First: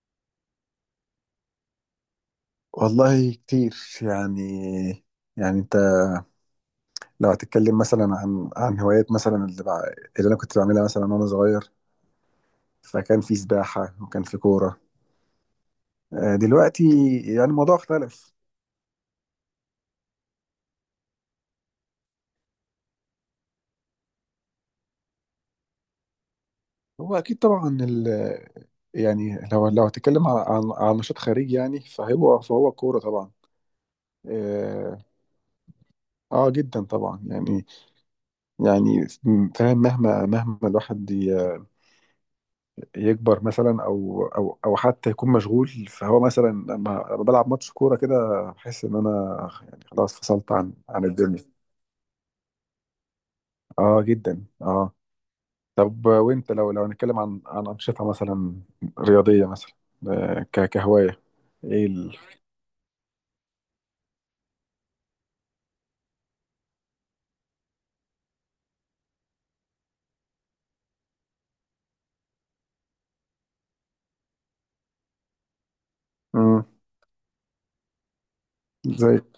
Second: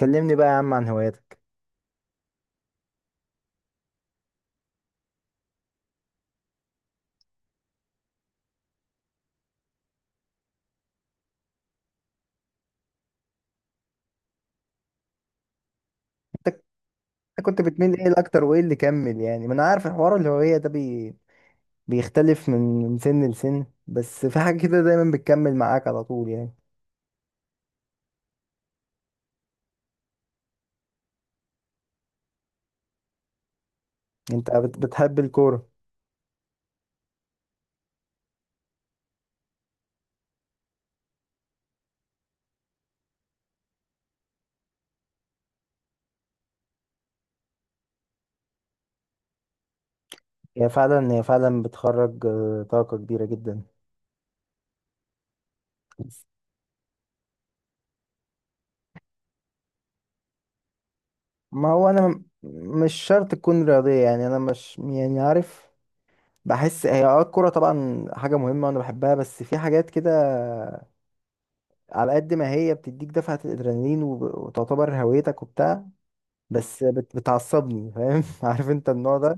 كلمني بقى يا عم عن هواياتك. والله كتير. يعني يعني، انت لو هتتكلم مثلا عن هوايات مثلا، اللي انا كنت بعملها مثلا وانا صغير، فكان في سباحة وكان في كورة. دلوقتي يعني كنت الموضوع بتميل ايه اختلف. الاكتر وايه اللي كمل؟ يعني ما انا عارف الحوار الهوية ده بيختلف من سن لسن، بس في حاجة كده دايما بتكمل معاك على طول يعني. هو اكيد طبعا يعني لو هتتكلم عن نشاط خارجي، يعني فهو كورة طبعا. انت اه. بتحب الكورة؟ آه، جدا طبعا، يعني، يعني فاهم، مهما الواحد يكبر مثلا او حتى يكون مشغول، فهو مثلا لما بلعب ماتش كوره كده بحس ان انا، يعني، خلاص فصلت هي عن فعلا هي الدنيا. فعلا بتخرج طاقة كبيرة جدا. اه، جدا، اه. طب، وانت لو هنتكلم عن انشطه مثلا رياضيه مثلا، كهوايه؟ ما ايه هو انا مش شرط تكون رياضية، يعني انا مش يعني عارف. بحس هي الكورة طبعا حاجة مهمة وانا بحبها، بس في حاجات كده على قد ما هي بتديك دفعة الادرينالين وتعتبر هويتك وبتاع. مم. بس بتعصبني، فاهم عارف انت زي النوع ده.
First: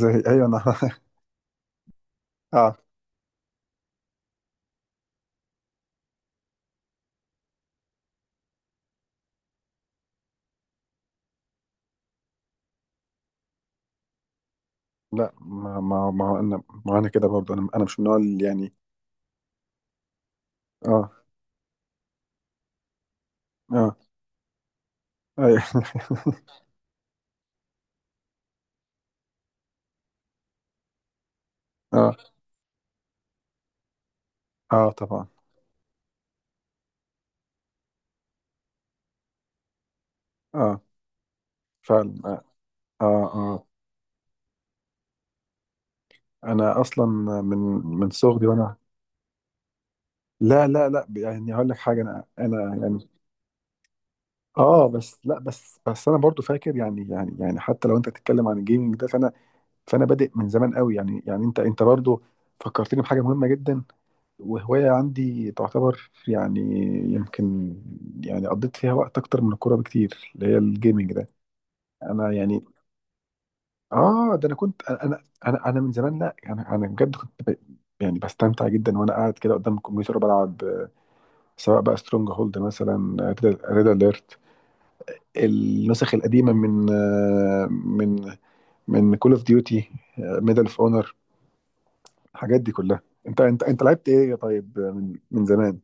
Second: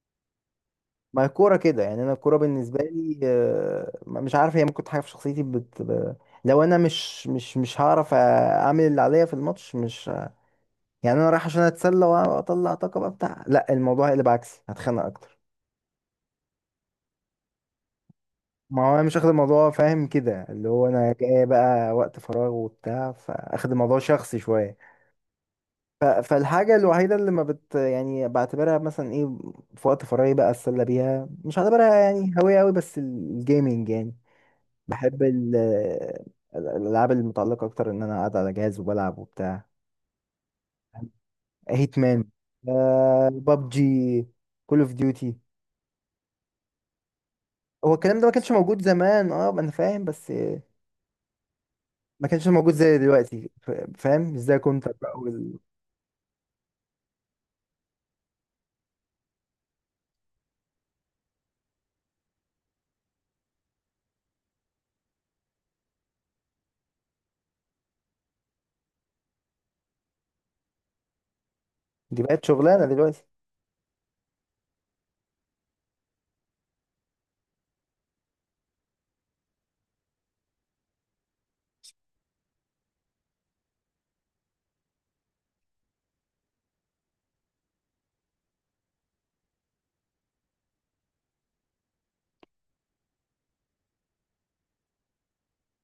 زي، ايوه، انا ما هي الكوره كده، يعني انا الكوره اه. بالنسبه لي مش عارف، هي ممكن حاجه في شخصيتي لو انا مش هعرف اعمل اللي عليا في الماتش، مش يعني انا رايح عشان اتسلى واطلع طاقه بقى بتاع، لا الموضوع هيقلب عكسي هتخانق لا، اكتر. ما هو انا، ما انا كده برضه، انا مش من النوع اللي يعني. ما هو انا مش اخد الموضوع فاهم كده، اللي هو انا اه، جاي بقى وقت فراغ وبتاع فاخد اه، الموضوع شخصي شويه. ايوه فالحاجة الوحيدة اللي ما يعني بعتبرها مثلا ايه في وقت فراغي بقى اتسلى بيها، مش هعتبرها اه، يعني هواية قوي بس الجيمنج يعني. اه، بحب طبعا. الألعاب المتعلقة أكتر إن أنا قاعد على جهاز وبلعب وبتاع. اه. فعلا. هيتمان، اه، اه، آه. بابجي، كول اوف ديوتي. انا اصلا من هو الكلام ده ما صغري، كانش وانا. موجود زمان، ما انا فاهم، بس لا، لا، لا، يعني هقول لك حاجه. انا ما كانش انا موجود زي يعني. دلوقتي فاهم ازاي كنت اه، بقى بس لا، بس انا برضو فاكر، يعني، حتى لو انت تتكلم عن الجيمنج ده، فانا بادئ من زمان قوي. يعني، انت برضو فكرتني بحاجه مهمه جدا، وهوايه عندي تعتبر، يعني، يمكن، يعني، قضيت فيها وقت اكتر من الكوره بكتير، اللي هي الجيمنج ده. دي انا بقت يعني. شغلانة دلوقتي. اه، ده انا كنت، انا من زمان، لا، انا بجد كنت يعني بستمتع جدا وانا قاعد كده قدام الكمبيوتر بلعب، سواء بقى سترونج هولد مثلا، ريد اليرت، النسخ القديمه من من كول اوف ديوتي، ميدل اوف اونر، الحاجات دي كلها. انت لعبت ايه يا طيب من زمان،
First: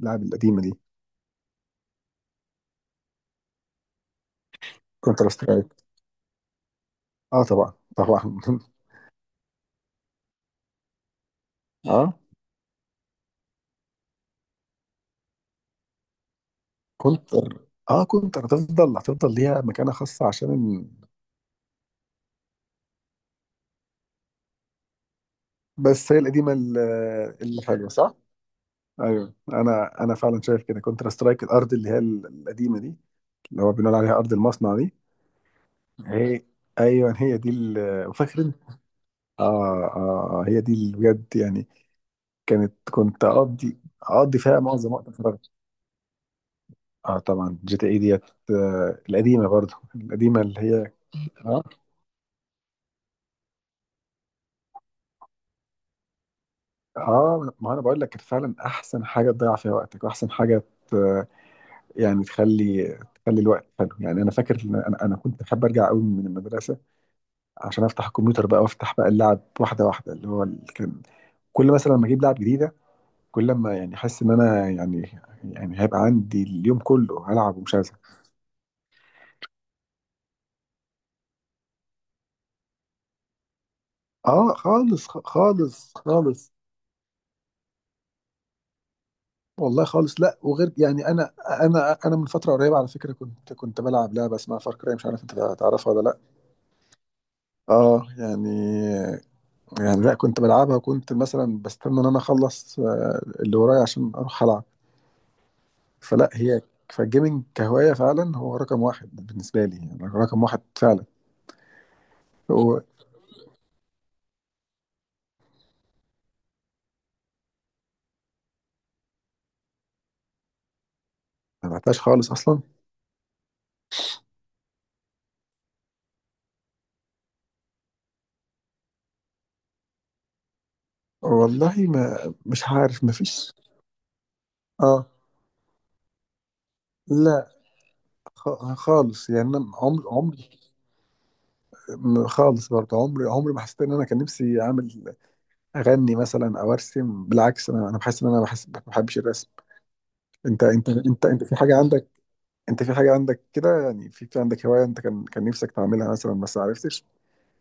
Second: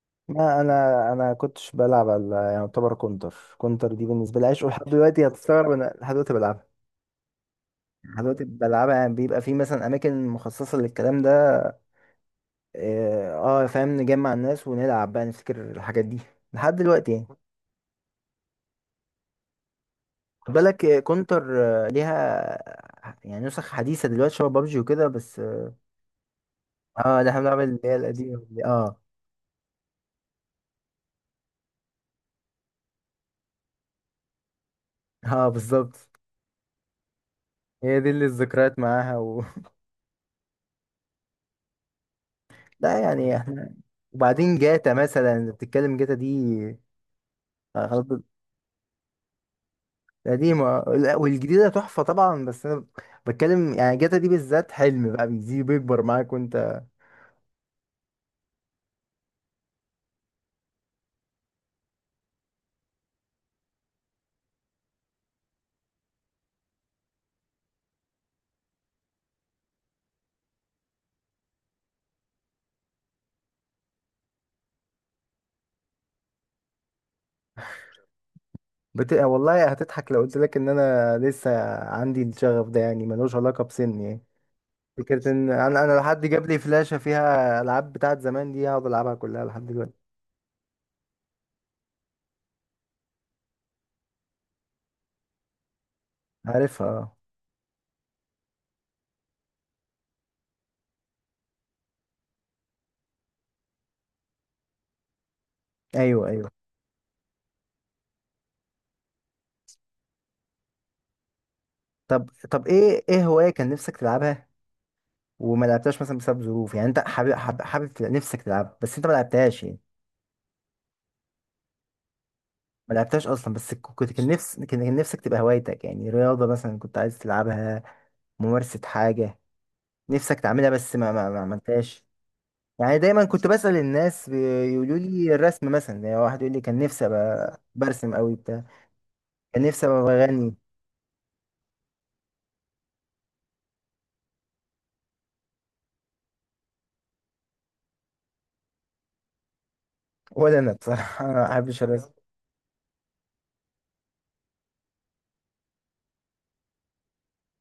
اللعب ما القديمه انا دي؟ انا كنتش بلعب على، يعني يعتبر كونتر، كونتر دي بالنسبه لي عشق لحد دلوقتي، كونتر سترايك. هتستغرب انا لحد دلوقتي بلعبها. اه، طبعا، لحد طبعا دلوقتي بلعبها، يعني بيبقى في مثلا اماكن مخصصه للكلام ده. اه اه آه، فاهم نجمع الناس ونلعب بقى نفتكر الحاجات دي لحد دلوقتي يعني. كونتر اه، كونتر، هتفضل ليها مكانه خاصه عشان خد بالك كونتر ليها يعني نسخ حديثه دلوقتي شبه بابجي وكده، بس اه بس هي القديمه، آه، ده احنا بنلعب اللي اللي حلوه، هي صح؟ القديمه دي. اه. ايوه، انا فعلا شايف كده. كونتر سترايك، الارض اللي هي القديمه دي، اللي هو بنقول عليها ارض المصنع دي. اه بالظبط. هي ايوه، هي دي هي دي اللي فاكر انت؟ الذكريات معاها اه، اه، آه، هي دي اللي بجد يعني. لا كنت يعني احنا اقضي وبعدين فيها معظم جاتا وقت فراغي. مثلا بتتكلم، جاتا دي اه طبعا، جي تي اي خلاص. ديت. القديمه، برضو القديمه اللي قديمة هي. لا، اه، والجديدة تحفة طبعا، بس أنا بتكلم يعني جاتا دي بالذات حلم بقى بيزيد بيكبر معاك وأنت اه، ما انا بقول لك كانت فعلا احسن حاجه تضيع فيها وقتك، واحسن حاجه ت- يعني تخلي الوقت حلو. يعني انا فاكر إن انا كنت بحب ارجع قوي من المدرسه عشان افتح الكمبيوتر بقى وافتح بقى اللعب واحده واحده، اللي هو كان، كل مثلا لما اجيب لعب جديده، كل لما يعني احس ان انا، يعني، هيبقى عندي اليوم كله هلعب ومش هزهق. والله هتضحك لو قلت لك إن أنا لسه عندي الشغف ده يعني، ملوش علاقة بسني يعني. اه، خالص، فكرة إن خالص، أنا لو حد خالص. جاب لي فلاشة فيها ألعاب بتاعت زمان دي هقعد ألعبها كلها لحد والله دلوقتي. خالص، لا، وغير، يعني انا من فتره قريبه على فكره كنت بلعب لعبه اسمها فار كراي، مش عارف انت تعرفها ولا لا. عارفها أه. اه، يعني، لا، كنت بلعبها وكنت مثلا بستنى ان انا اخلص اللي ورايا عشان اروح العب. أيوه فلا أيوه. هي فالجيمنج كهوايه فعلا هو رقم واحد بالنسبه لي، يعني رقم واحد فعلا. طب هو إيه هواية كان نفسك تلعبها وما لعبتهاش مثلا بسبب ظروف يعني، أنت حابب نفسك تلعبها بس أنت ما لعبتهاش يعني؟ ما بعتهاش خالص اصلا. ما لعبتهاش اصلا، بس كنت كان نفس كان كان نفسك تبقى هوايتك يعني، رياضه مثلا كنت عايز تلعبها، ممارسه حاجه نفسك تعملها بس ما والله، عملتهاش. ما مش يعني عارف، ما دايما كنت فيش. بسأل الناس بيقولوا اه، لي الرسم مثلا، يعني واحد يقول لي كان نفسي لا، ابقى برسم قوي بتاع، خالص. يعني كان انا نفسي ابقى عمري، بغني. خالص برضه عمري ما حسيت ان انا كان نفسي اعمل، اغني مثلا او ارسم. بالعكس، انا بحس ان انا بحس ما بحبش الرسم. ولا انا بصراحه انت ما في حاجه بحبش عندك، الرسم. انت في حاجه عندك كده، يعني في عندك هوايه انت كان نفسك تعملها مثلا بس ما عرفتش؟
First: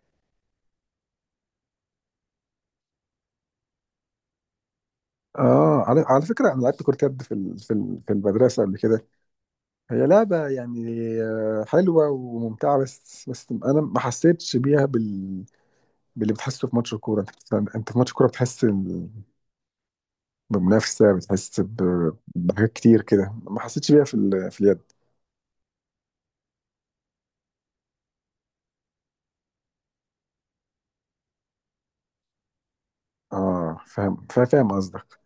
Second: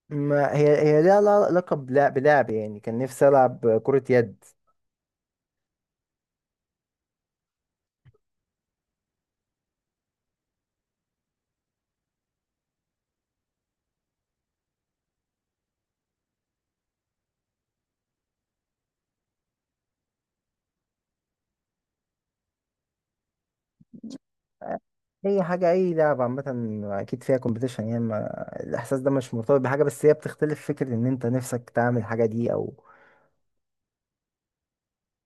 ما هي ليها علاقه بلعب يعني كان نفسي العب كره يد، اه، على فكره، انا لعبت كره يد في في المدرسه قبل كده. هي لعبه، يعني، حلوه وممتعه، بس انا ما حسيتش بيها باللي بتحسه في ماتش الكورة. انت انت في ماتش الكورة بتحس بمنافسة، بتحس بحاجات كتير كده، ما حسيتش بيها في في اليد. اي حاجه اي لعبه عامه اكيد فيها كومبيتيشن، يعني ما الاحساس ده مش مرتبط بحاجه بس هي بتختلف، فكره ان انت نفسك تعمل الحاجه دي او. اه فاهم، فاهم قصدك.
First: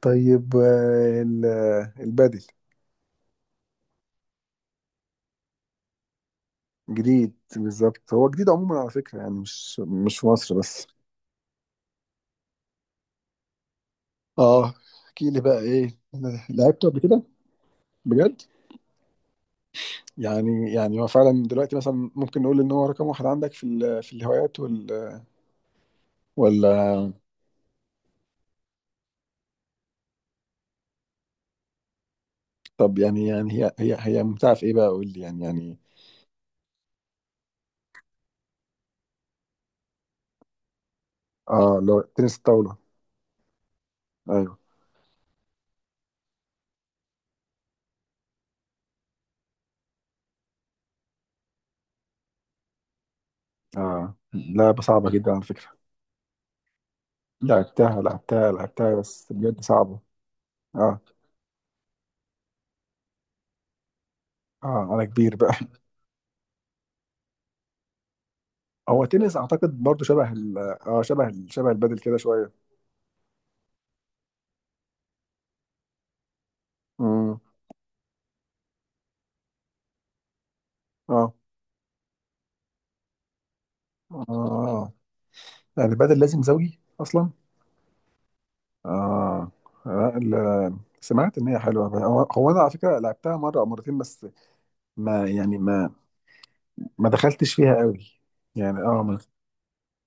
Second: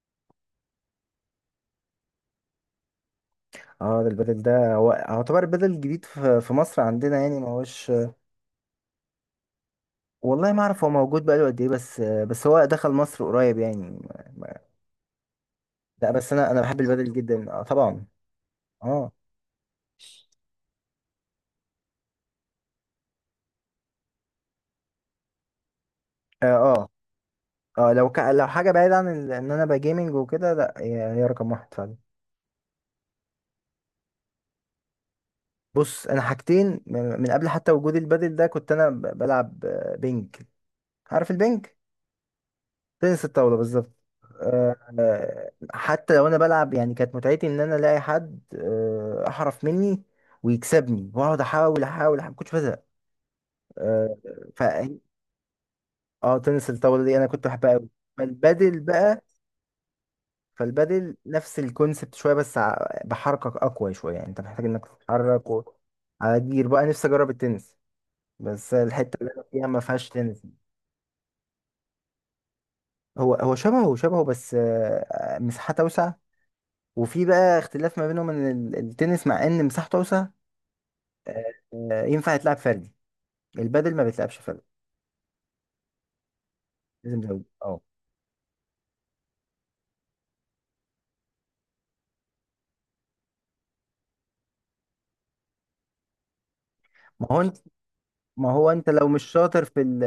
طيب، البادل. اه ده البدل ده هو يعتبر البدل الجديد في مصر عندنا جديد يعني ما هوش. بالظبط، هو جديد عموما على فكرة، يعني مش في والله مصر ما اعرف بس. هو موجود بقاله قد ايه، بس هو دخل مصر قريب يعني. اه. احكي لي بقى، ايه، لا بس انا بحب لعبته قبل البدل كده جدا طبعا. بجد؟ اه يعني هو فعلا دلوقتي مثلا ممكن نقول ان هو رقم واحد عندك في في الهوايات اه اه ولا؟ لو حاجه بعيده عن ان انا بجيمنج وكده، لا هي رقم واحد فعلا. طب، يعني هي ممتعة في ايه بقى، قول لي، يعني بص انا حاجتين من قبل حتى وجود البادل ده، كنت انا بلعب بينج. عارف البينج؟ اه، لو تنس الطاولة؟ تنس الطاوله بالظبط. ايوه. آه، آه، حتى لو انا بلعب يعني كانت متعتي ان انا الاقي حد احرف مني ويكسبني واقعد احاول احاول أحاول، ما كنتش بزهق. اه، آه، ف لعبة صعبة جدا على فكرة. اه تنس الطاوله دي انا كنت بحبها قوي. لعبتها، لعبتها، فالبادل لعبتها، بقى، بس بجد صعبة. اه، فالبادل نفس الكونسبت شويه بس بحركك اقوى شويه، يعني انت محتاج انك اه، انا كبير تتحرك بقى على جير بقى، نفسي اجرب التنس بس هو الحتة اللي التنس انا فيها ما اعتقد برضو فيهاش شبه تنس. ال اه شبه ال شبه البادل كده شوية. هو شبهه شبهه بس مساحات اوسع، وفي امم. بقى اختلاف ما بينهم ان التنس مع ان مساحته اوسع اه، ينفع يتلعب فردي، البادل ما بيتلعبش فردي، اه، يعني البادل لازم زوجي لازم اصلا. زوجي اه. اه، سمعت ان هي حلوه بقى. هو انا على فكره لعبتها مره او مرتين، بس ما يعني ما ما هو دخلتش انت فيها قوي. ما هو يعني، انت اه، لو ما، مش شاطر في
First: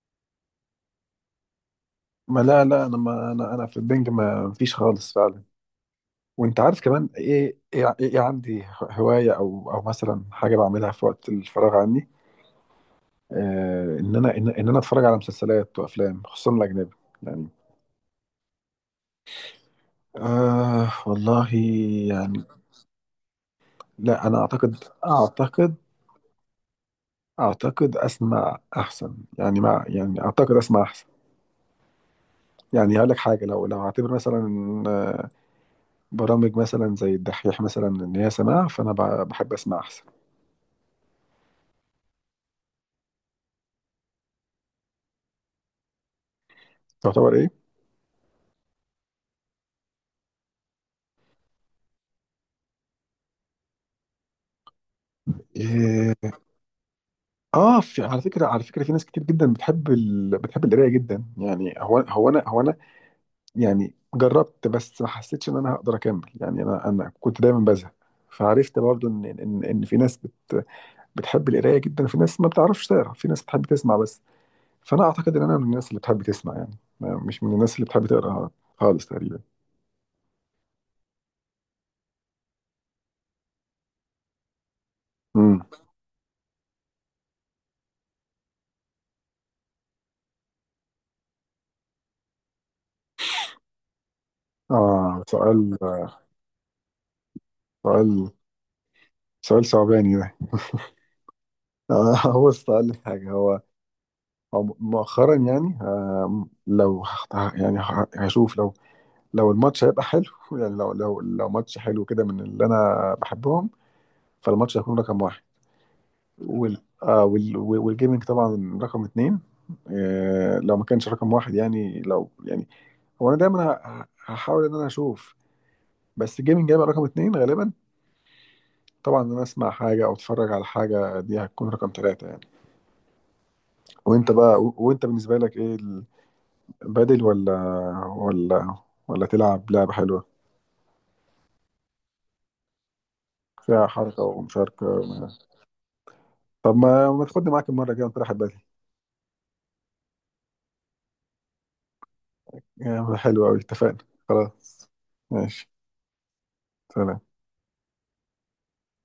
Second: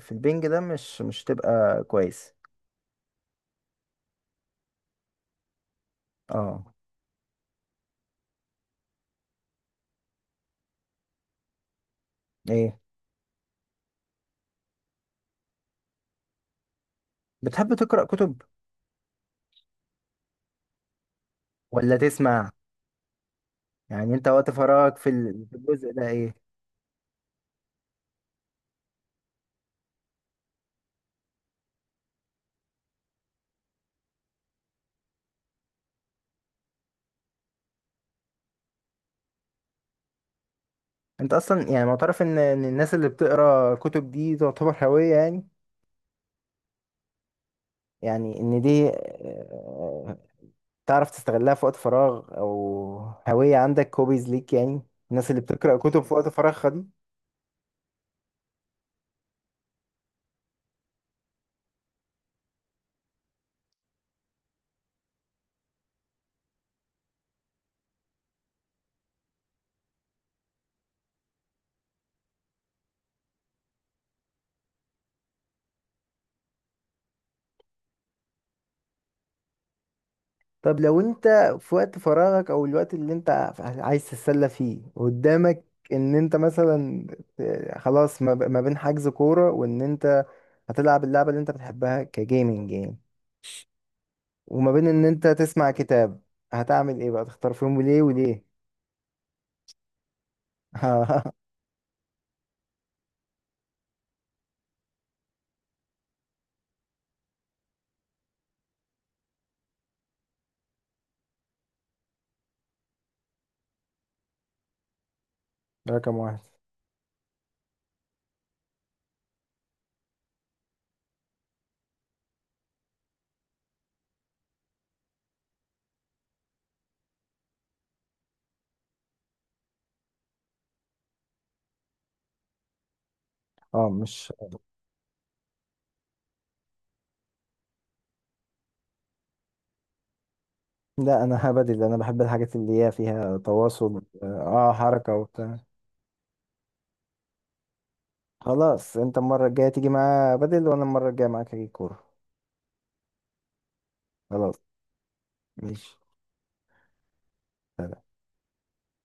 في البنج ده مش تبقى كويس. لا، لا، انا ما انا في البنج ما فيش خالص فعلا. وانت اه عارف كمان، إيه عندي هوايه او مثلا حاجه بعملها في وقت الفراغ عني. ايه. ان انا اتفرج على مسلسلات وافلام، خصوصا الاجنبي، يعني. بتحب تقرأ كتب والله، ولا يعني، تسمع؟ يعني لا، انت انا وقت فراغك في اعتقد الجزء ده ايه؟ اعتقد اسمع احسن، يعني مع، يعني اعتقد اسمع احسن. يعني هقول لك حاجه، لو هعتبر مثلا برامج مثلا زي الدحيح مثلا ان هي سماع، فانا بحب اسمع احسن. انت اصلا يعني معترف ان الناس اللي بتقرأ كتب دي تعتبر هوية، يعني تعتبر ايه؟ يعني ان دي تعرف تستغلها في وقت فراغ، او هوية عندك هوبيز ليك، يعني الناس اللي بتقرأ كتب في إيه. وقت فراغها دي؟ اه، في على فكره، في ناس كتير جدا بتحب بتحب القرايه جدا، يعني هو انا، يعني جربت، بس ما حسيتش ان انا هقدر اكمل. يعني انا كنت دايما بزهق. فعرفت برضو ان في ناس بتحب القرايه جدا، وفي ناس ما بتعرفش تقرا، في ناس بتحب تسمع بس. فانا اعتقد ان انا من الناس اللي بتحب تسمع، يعني مش من الناس اللي بتحب تقرا خالص تقريبا. طب لو انت في وقت فراغك او الوقت اللي انت عايز تتسلى فيه امم. قدامك، ان انت مثلا خلاص، ما بين حجز كورة وان انت هتلعب اللعبة اللي انت بتحبها كجيمنج يعني، وما بين ان اه، انت سؤال، تسمع كتاب، هتعمل ايه بقى، تختار فيهم وليه سؤال، وليه؟ سؤال صعباني ده، هو السؤال حاجه، هو هو مؤخرا يعني، يعني هشوف، لو الماتش هيبقى حلو يعني لو ماتش حلو كده من اللي انا بحبهم، فالماتش هيكون رقم واحد. رقم واحد. والجيمنج طبعا رقم اتنين. لو ما كانش رقم واحد، يعني لو، يعني، هو انا دايما هحاول ان انا اشوف، بس الجيمنج هيبقى رقم اتنين غالبا. طبعا ان انا اسمع حاجه او اتفرج على حاجه، دي هتكون رقم ثلاثه يعني. اه وانت مش بقى، وانت بالنسبه لك ايه؟ بدل ولا ولا تلعب لعبة حلوة لا انا هبدل، انا بحب الحاجات اللي هي فيها فيها تواصل، حركة ومشاركة؟ حركة وبتاع. طب، ما تاخدني معاك المرة الجاية ونروح بدل. خلاص انت المرة الجاية تيجي معايا بدل، وانا المرة الجاية معاك هجيب كورة. يا عم، حلو أوي، اتفقنا. خلاص. خلاص. ماشي. ماشي. سلام.